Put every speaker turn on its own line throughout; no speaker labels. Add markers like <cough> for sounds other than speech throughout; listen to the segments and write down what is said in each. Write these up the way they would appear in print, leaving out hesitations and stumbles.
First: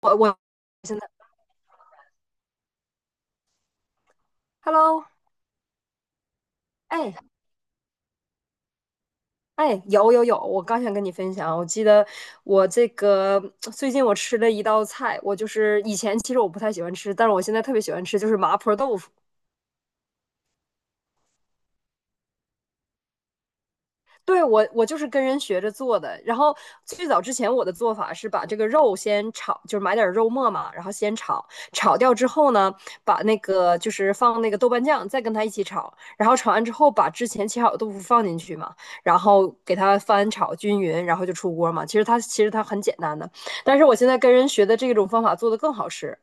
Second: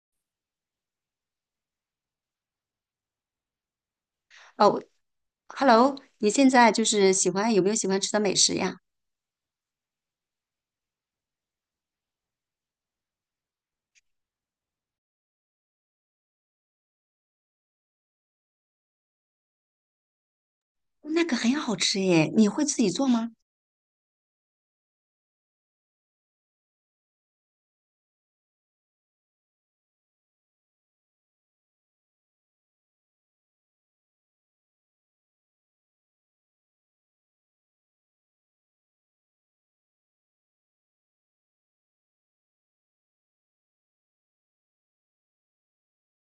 我
哦
，Hello，
，Hello，你现在就是
哎
喜欢喜欢吃的美食呀？
哎，有，我刚想跟你分享，我记得我这个最近我吃了一道菜，我就是以前其实我不太喜欢吃，但是我现在特别喜欢吃，就是麻婆豆腐。
那个很好吃耶，你会自己做吗？
对，我就是跟人学着做的。然后最早之前我的做法是把这个肉先炒，就是买点肉末嘛，然后先炒，炒掉之后呢，把那个就是放那个豆瓣酱，再跟它一起炒，然后炒完之后把之前切好的豆腐放进去嘛，然后给它翻炒均匀，然后就出锅嘛。其实它很简单的，但是我现在跟人学的这种方法做的更好吃，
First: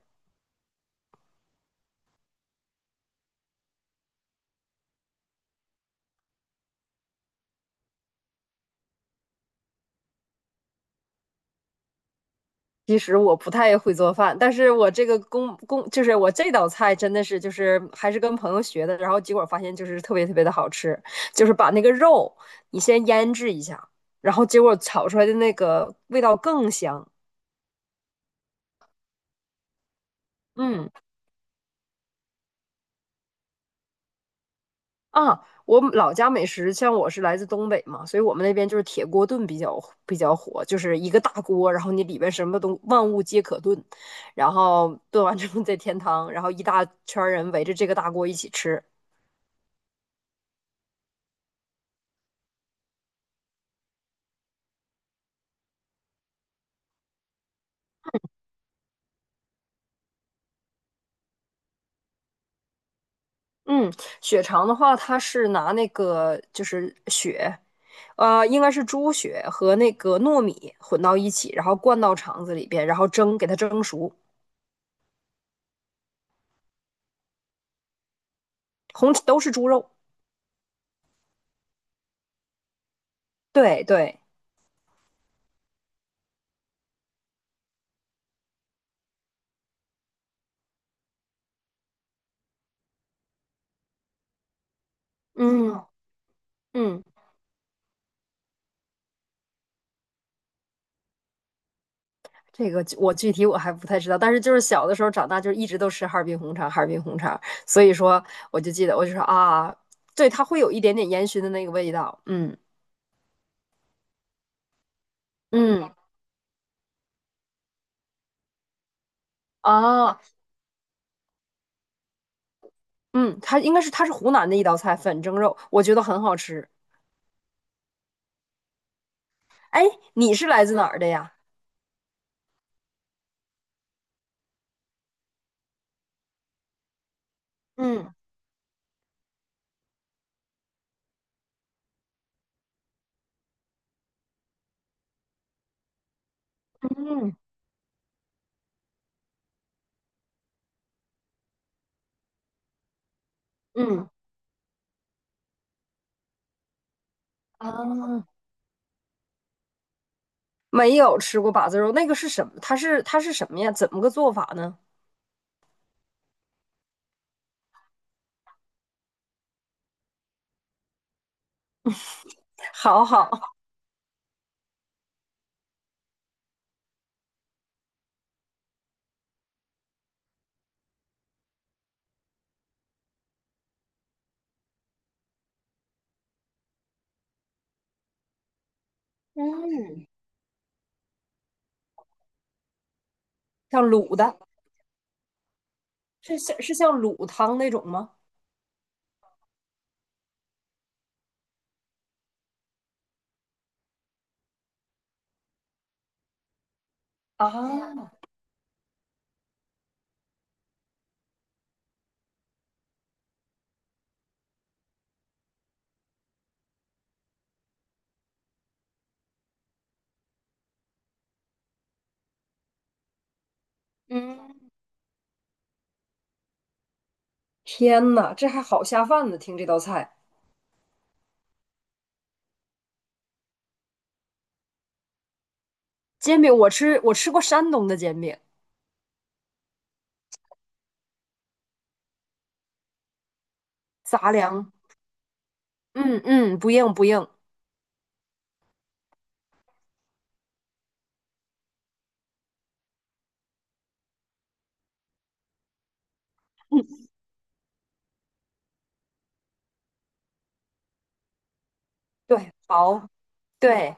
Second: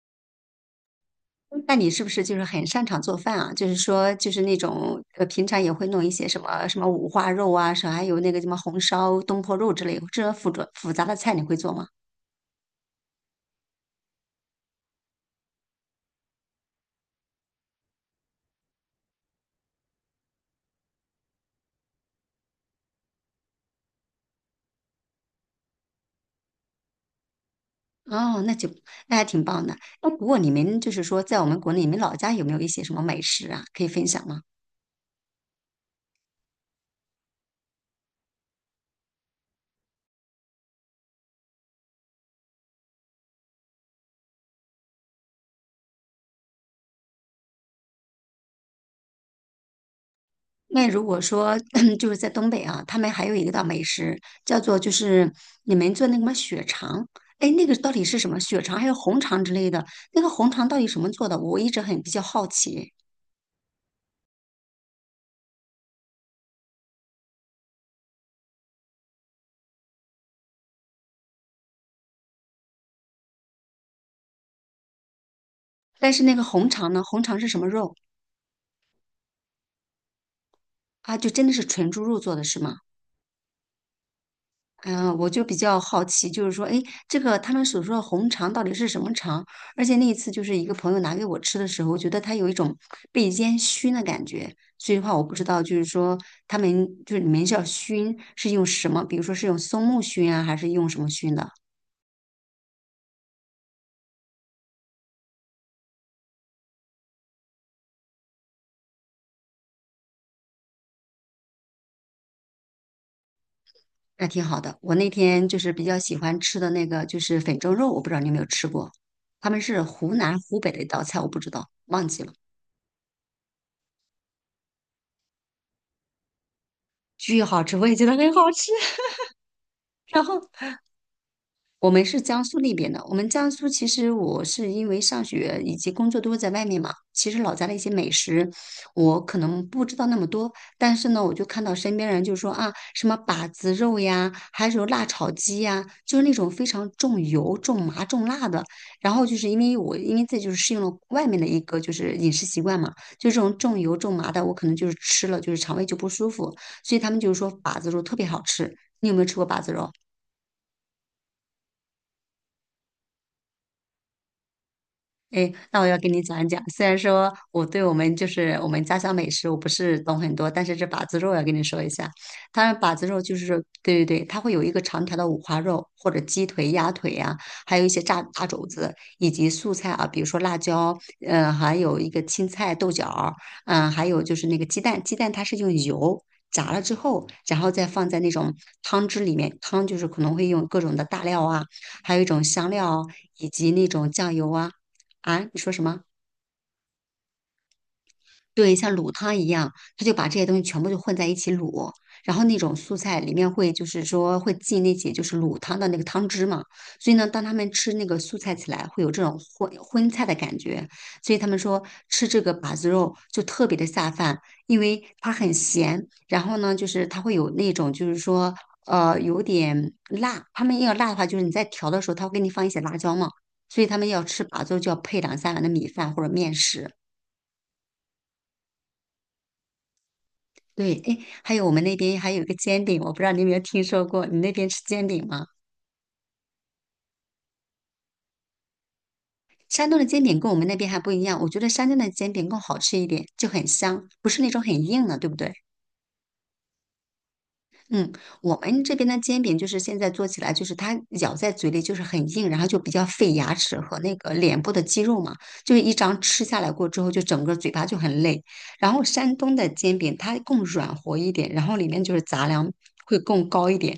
那你是不是就是很擅长做饭啊？就是说，就是那种平常也会弄一些什么五花肉啊，什么还有那个什么红烧东坡肉之类，这种复杂的菜你会做吗？
其实我不太会做饭，但是我这道菜真的是就是还是跟朋友学的，然后结果发现就是特别的好吃，就是把那个肉你先腌制一下，然后结果炒出来的那个味道更香。
哦，那就那还挺棒的。那不过你们
嗯
就是说，在我们国内，你们老家有没有一些什么美食啊，可以分享吗？
啊，我老家美食，像我是来自东北嘛，所以我们那边就是铁锅炖比较火，就是一个大锅，然后你里边什么都万物皆可炖，然后炖完之后再添汤，然后一大圈人围着这个大锅一起吃。
那如果说 <clears throat> 就是在东北啊，他们还有一个道美食叫做你们做那个什么血肠，哎，那个到底是什么血肠还有红肠之类的？那个红肠到底什么做的？我一直很比较好奇。
嗯，血肠的话，它是拿那个就是血，应该是猪血和那个糯米混到一起，然后灌到肠子里边，然后蒸，给它蒸熟，
但是那个红肠呢，红肠是什么肉
红都是猪肉。
啊？就真的是纯猪肉做的是吗？
对对，
嗯，我就比较好奇，就是说，哎，这个他们所说的红肠到底是什么肠？而且那一次就是一个朋友拿给我吃的时候，我觉得它有一种被烟熏的感觉，所以的话我不知道，就是
嗯
说他们
嗯，
就是你们叫熏是用什么？比如说是用松木熏啊，还是用什么熏的？
这个我具体还不太知道，但是就是小的时候长大，就是一直都吃哈尔滨红肠，哈尔滨红肠，所以说我就记得，我就说啊，对，它会有一点点烟熏的那个味道，嗯。
那挺好的。我那天就是比较
嗯
喜欢吃的那个就是粉蒸肉，我不知道你有没有吃过，他们是湖
啊，
南湖北的一道菜，我不知道，忘记了，
嗯，它应该是它是湖南的一道菜，粉蒸肉，我觉得很好吃。
巨好吃，我也觉得很好吃。<laughs>
哎，
然
你是
后
来自哪儿的呀？
我们是江苏那边的，我们江苏其实我是因为上学以及工作都是在外面嘛，其实老家的一些美
嗯。
食我可能不知道那么多，但是呢，我就看到身边人就说啊，什么把子肉呀，还有辣炒鸡呀，就是那种非常重
嗯
油、重麻、重辣的。然后就是因为这就是适应了外面的一个就是饮食习惯嘛，就这种重油
嗯
重麻的，我可能就是吃了就是肠胃就不舒服，所以他们就是说
啊，
把子肉特别好吃。你有没有吃过把子肉？
没有吃过把子肉，那个是什么？它是什么呀？怎么个做法呢？
诶，那我要跟你讲一讲。虽然说我对我们就是我们家乡美食我不是懂很多，但是这把子肉要跟你说一下。它把
好
子肉
好，
就是说对对对，它会有一个长条的五花肉，或者鸡腿、鸭腿呀、还有一些炸大肘子，以及素菜啊，比如说辣椒，嗯、还有一个青菜、豆角儿嗯、还有就是那个鸡蛋，鸡蛋它是用油。炸了之后，然后再放在那种汤汁里面，汤就
嗯，
是可能会用各种的大料啊，还有一种香料啊，以及
像
那种
卤
酱
的，
油啊，啊，你说什么？
是像卤汤那种吗？
对，像卤汤一样，他就把这些东西全部就混在一起卤，然后那种素菜里面会就是说会进那些就是卤汤的那个汤汁嘛，所以呢，当他们吃那
啊，
个素菜起来，会有这种荤菜的感觉，所以他们说吃这个把子肉就特别的下饭，因为它很咸，然后呢，就是它会有那种就是说有点辣，他们要辣的话，就是你在调的时候，他会给你放一些辣椒嘛，所以他们要吃把
嗯，
子肉就要配两三碗的米饭或者面食。
天呐，这还好下饭呢！听这道菜，
对，哎，还有我们那边还有一个煎饼，我不知道你有没有听说过，你那边吃煎饼吗？
煎饼我吃过山东的煎饼，
山东的煎饼跟我们那边还不一样，我觉得山东的煎饼更好吃一点，就很香，不
杂
是那种很
粮，
硬的，对不对？
嗯嗯，不硬不硬，
嗯，我们这边的煎饼就是现在做起来，就是它咬在嘴里就是很硬，然后就比较费牙齿和那个脸部的肌肉嘛，就是一张吃下来过之后，就整个嘴巴就很累。然后山东的煎饼它更软和一点，然后里面就是杂
对，
粮
薄，
会更高一
对。
点，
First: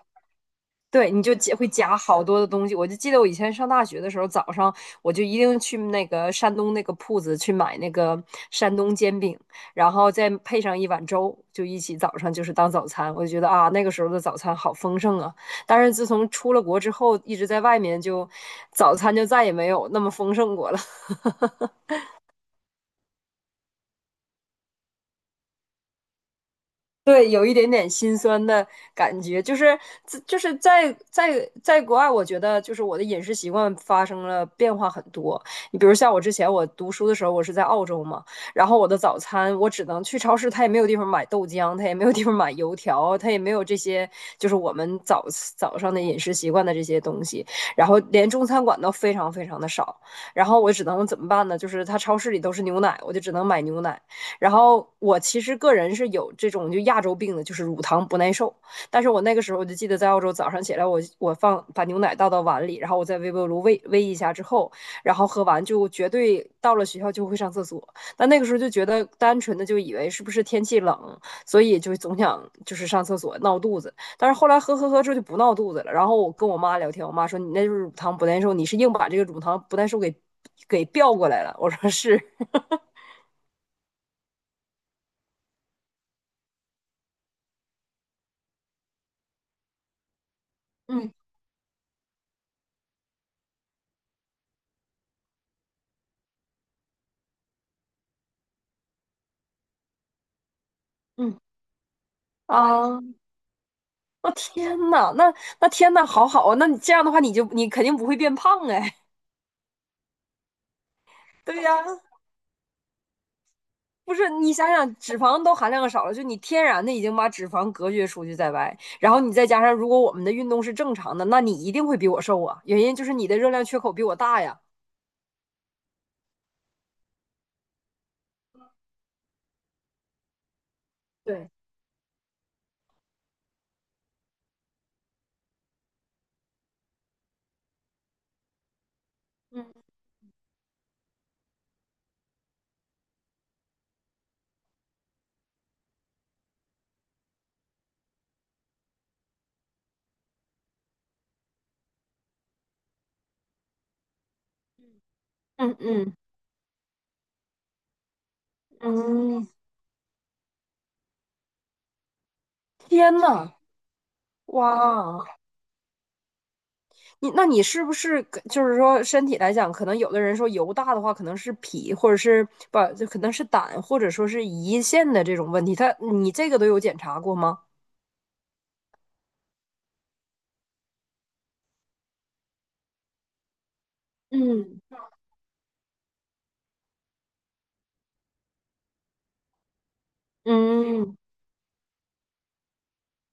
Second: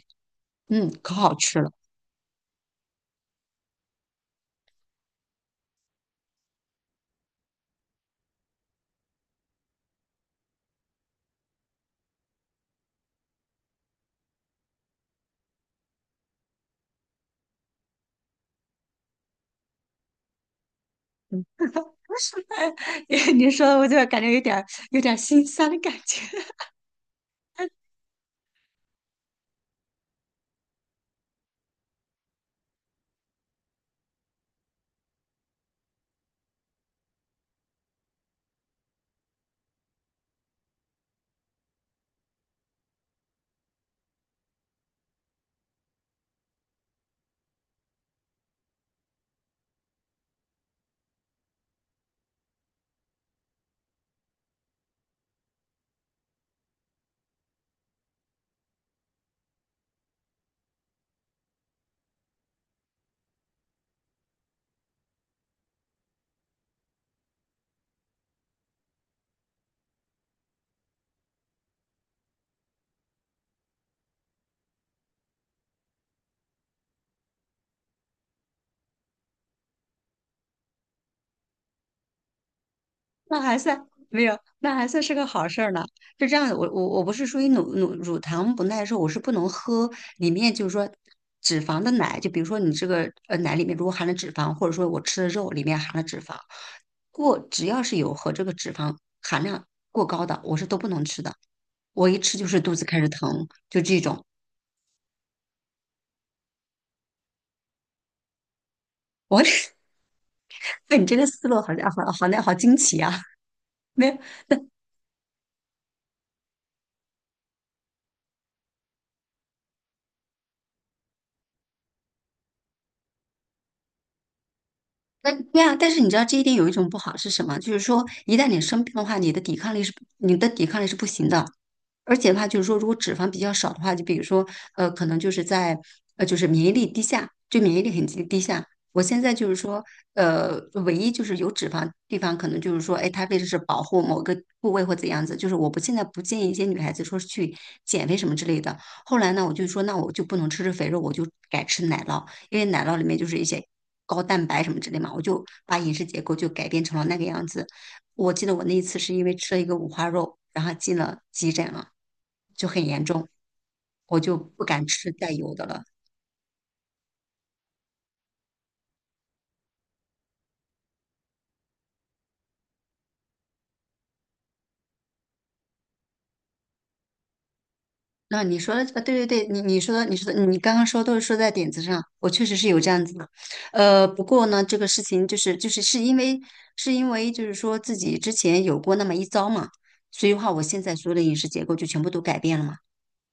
嗯，
对，
可
你
好
就夹
吃
会
了。
夹好多的东西。我就记得我以前上大学的时候，早上我就一定去那个山东那个铺子去买那个山东煎饼，然后再配上一碗粥，就一起早上就是当早餐。我就觉得啊，那个时候的早餐好丰盛啊。但是自从出了国之后，一直在外面就早餐就再也没有那么丰盛过了。
嗯
<laughs>
<laughs> 你说的我就感觉有点儿心酸的感觉，<laughs>
对，有一点点心酸的感觉，就是就是在国外，我觉得就是我的饮食习惯发生了变化很多。你比如像我之前我读书的时候，我是在澳洲嘛，然后我的早餐我只能去超市，它也没有地方买豆浆，它也没有地方买油条，它也没有这些就是我们早上的饮食习惯的这些东西，然后连中餐馆都非常的少，然后我只能怎么办呢？就是它超市里都是牛奶，我就只能买牛奶。然后我其实个人是有这种就亚洲病的，就是乳糖不耐受。但是我那个时候我就记得在澳洲早上起来我放把牛奶倒到碗里，然后我在微波炉煨一下之后，然后喝完就绝对到了学校就会上厕所。但那个时候就觉得单纯的就以为是不是天气冷，所以就总想就是上厕所闹肚子。但是后来喝之后就不闹肚子了。然后我跟我妈聊天，我妈说你那就是乳糖不耐受，你是硬把这个乳糖不耐受给调过来了。我说是，
那还算没有，那还算是个好事儿呢。是这样的，我不是属于乳糖不耐受，我是不能喝里面就是说
嗯
脂肪的奶，就比如说你这个奶里面如果含了脂肪，或者说我吃的肉里面含了脂肪，过只要是有和这个脂肪含量过高的，我是都不能吃的。
嗯。
我一吃就
<laughs>
是肚子开
啊。
始疼，就这
<laughs>
种。
哦天呐，那天呐，好好啊，那你这样的话，你肯定不会变胖哎。
我 <laughs> 哎，你这个
<laughs>
思路
对
好
呀，
像好那好惊奇啊！<laughs>
不
没
是，你想想，脂肪都含量少了，就你天然的已经把脂肪隔绝出去在外，然后你再加上，如果我们的运动是正常的，那你一定会比我瘦啊。原因就是你的热量缺口比我大呀。
那对啊，但是你知道这一点有一种不好是什么？就是说，一旦你生病的话，你的抵抗力是不行的。
对，
而且的话，就是说，如果脂肪比较少的话，就比如说，可能就是在就是免疫力低下，就免疫力很低下。我现在就是说，
嗯
呃，唯一就是有脂肪地方，可能就是说，哎，它为的是保护某个部位或怎样子，就是我不现在不建议一些女孩子说是去减肥什么之类的。后来呢，我就说，那我就不能吃肥肉，我就改吃奶酪。因为奶酪里面就是一些高蛋白什么之类嘛，我就
嗯
把饮食
嗯
结构就改变成了那个样子。我记得我那一次是因为
嗯，
吃了一个五花肉，然后进了急诊了，就很严
天
重，
呐，
我就不敢吃
哇！
带油的了。
你那你是不是就是说身体来讲，可能有的人说油大的话，可能是脾或者是不就可能是胆或者说是胰腺的这种问题，他你这个都有检查过吗？
那你说的，对对对，你说的，你刚刚说都是说在点子上，我确实是有这样子的。呃，不过呢，这
嗯
个事情就是是因为是因为就是说自己之前有过那么一遭嘛，所以话我现在所有
嗯，
的饮食结构就全部都改变了嘛。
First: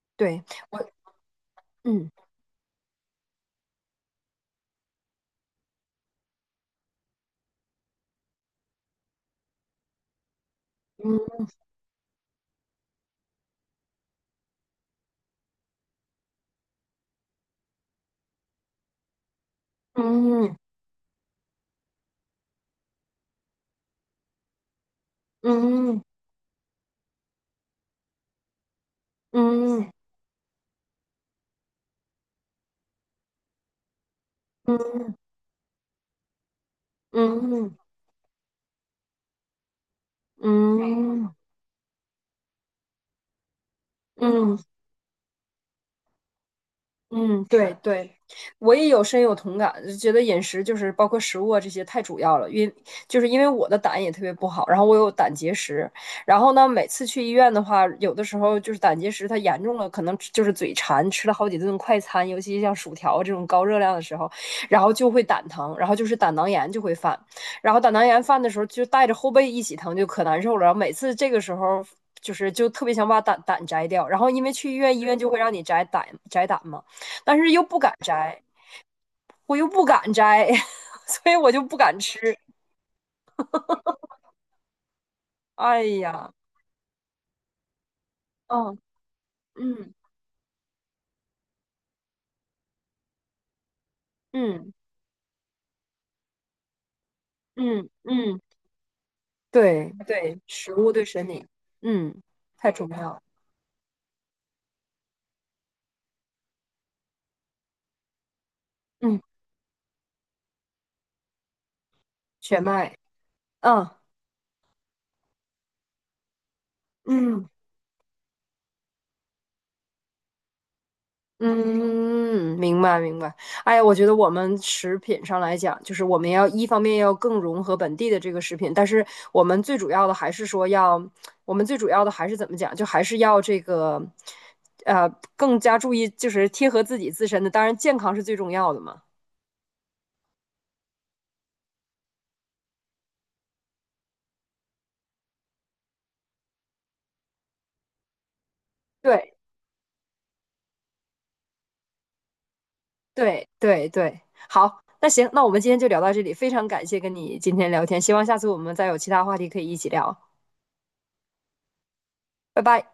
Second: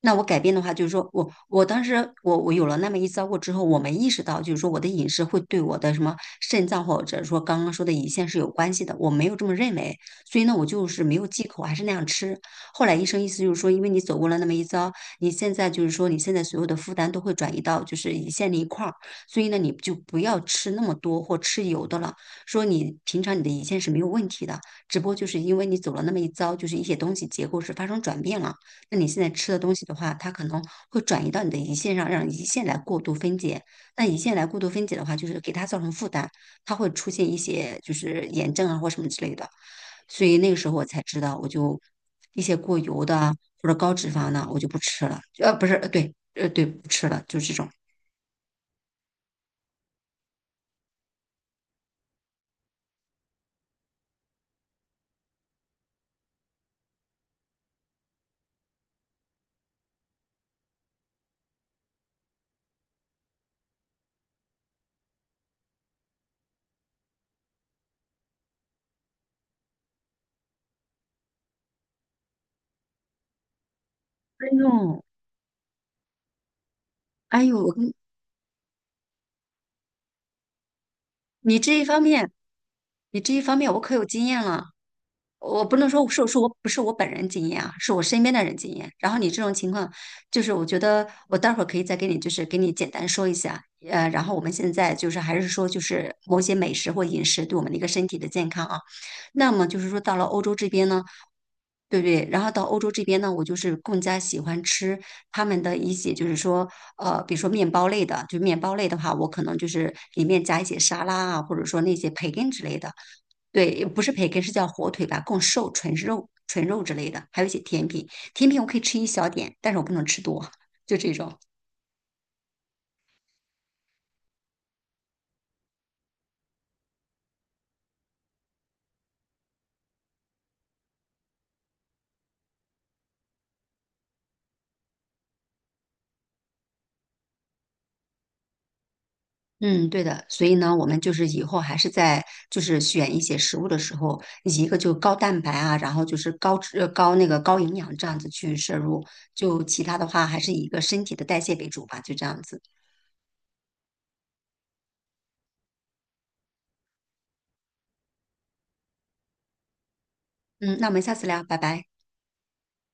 那我改
对，
变的话，就是
我。
说我当时
嗯
我有了那么一遭过之后，我没意识到，就是说我的饮食会对我的什么肾脏或者说刚刚说的胰腺是有关系的，我没有这么认为，所以呢，我就是没有
嗯
忌口，还是那样吃。后来医生意思就是说，因为你走过了那么一遭，你现在就是说你现在所有的负担都会转移到就是胰腺那一块儿，所以呢，你就不要
嗯
吃那么多或吃油的了。说你平常你的胰腺是没有问题的，只不过就是因为你走了
嗯
那么一遭，就是一些东西结构是发生转变了。那你现在吃的东
嗯
西
嗯
的话，它可能会转移到你的胰腺上，让胰腺来过度分解。那胰腺来过度分解的话，
嗯
就是给它造成负担，它会出现一
嗯
些就是炎症啊或什么之类的。所以那个时候
嗯
我才知
嗯嗯
道，我就一些过油的啊或者高脂肪的，
嗯
我就不吃了。呃，不是，呃对，对，不吃了，就
嗯，
这种。
对对，我也有深有同感，就觉得饮食就是包括食物啊这些太主要了，因就是因为我的胆也特别不好，然后我有胆结石，然后呢每次去医院的话，有的时候就是胆结石它严重了，可能吃就是嘴馋，吃了好几顿快餐，尤其像薯条这种高热量的时候，然后就会胆疼，然后就是胆囊炎就会犯，然后胆囊炎犯的时候就带着后背一起疼，就可难受了，然后每次这个时候就特别想把胆摘掉，然后因
哎
为去医院，
呦，
医院就会让你摘胆嘛。但
哎
是
呦，
又
我
不
跟
敢摘，我又不敢摘，<laughs> 所以我
你
就不
这一
敢
方面，
吃。
你这一方面我可有经验了。我不
哎
能说是
呀，
是我不是我本人经验啊，是我身边的人经
嗯
验。然后你这种情况，
嗯
就是我觉得我待会儿可以再给你，就是给你简单说一下。呃，然后我们现
嗯
在就是还是说，就是某些美食或饮食对我们的一个
嗯
身体的
嗯，
健康啊。那么就是
对
说到了
对，
欧洲这
食
边
物
呢，
对身体，
对不
嗯，
对？然后到
太
欧
重
洲这
要
边
了。
呢，我就是更加喜欢吃他们的一些，就是说，比如说面包类的，就面包类的话，
嗯，
我可能就是里面加一些沙拉啊，或者说那些培根
全
之类的。
麦，
对，
嗯
不是培根，是叫火腿吧，更瘦，纯肉之类的，还有
嗯。
一些甜品。甜品我可以吃一小点，但是我不能吃多，就这种。
嗯，明白明白。哎呀，我觉得我们食品上来讲，就是我们要一方面要更融合本地的这个食品，但是我们最主要的还是说要，我们最主要的还是怎么讲，就还是要这个，呃，更加注意就是贴合自己自身的，当然健康是最重要的嘛。
嗯，对的。所以呢，我们就是以后还是在就是选一些食物的时候，一个就高蛋白啊，然后就是高脂呃高那个高营养这样子去摄入，
对
就其他的话还是以一个身体的代谢为主吧，就这样子。
对对对，好，那行，那我们今天就聊到这里，非常感谢跟你今天聊天，希望下次我们再有其他话题可以一起聊，
嗯，那我们下次聊，拜拜。
拜拜。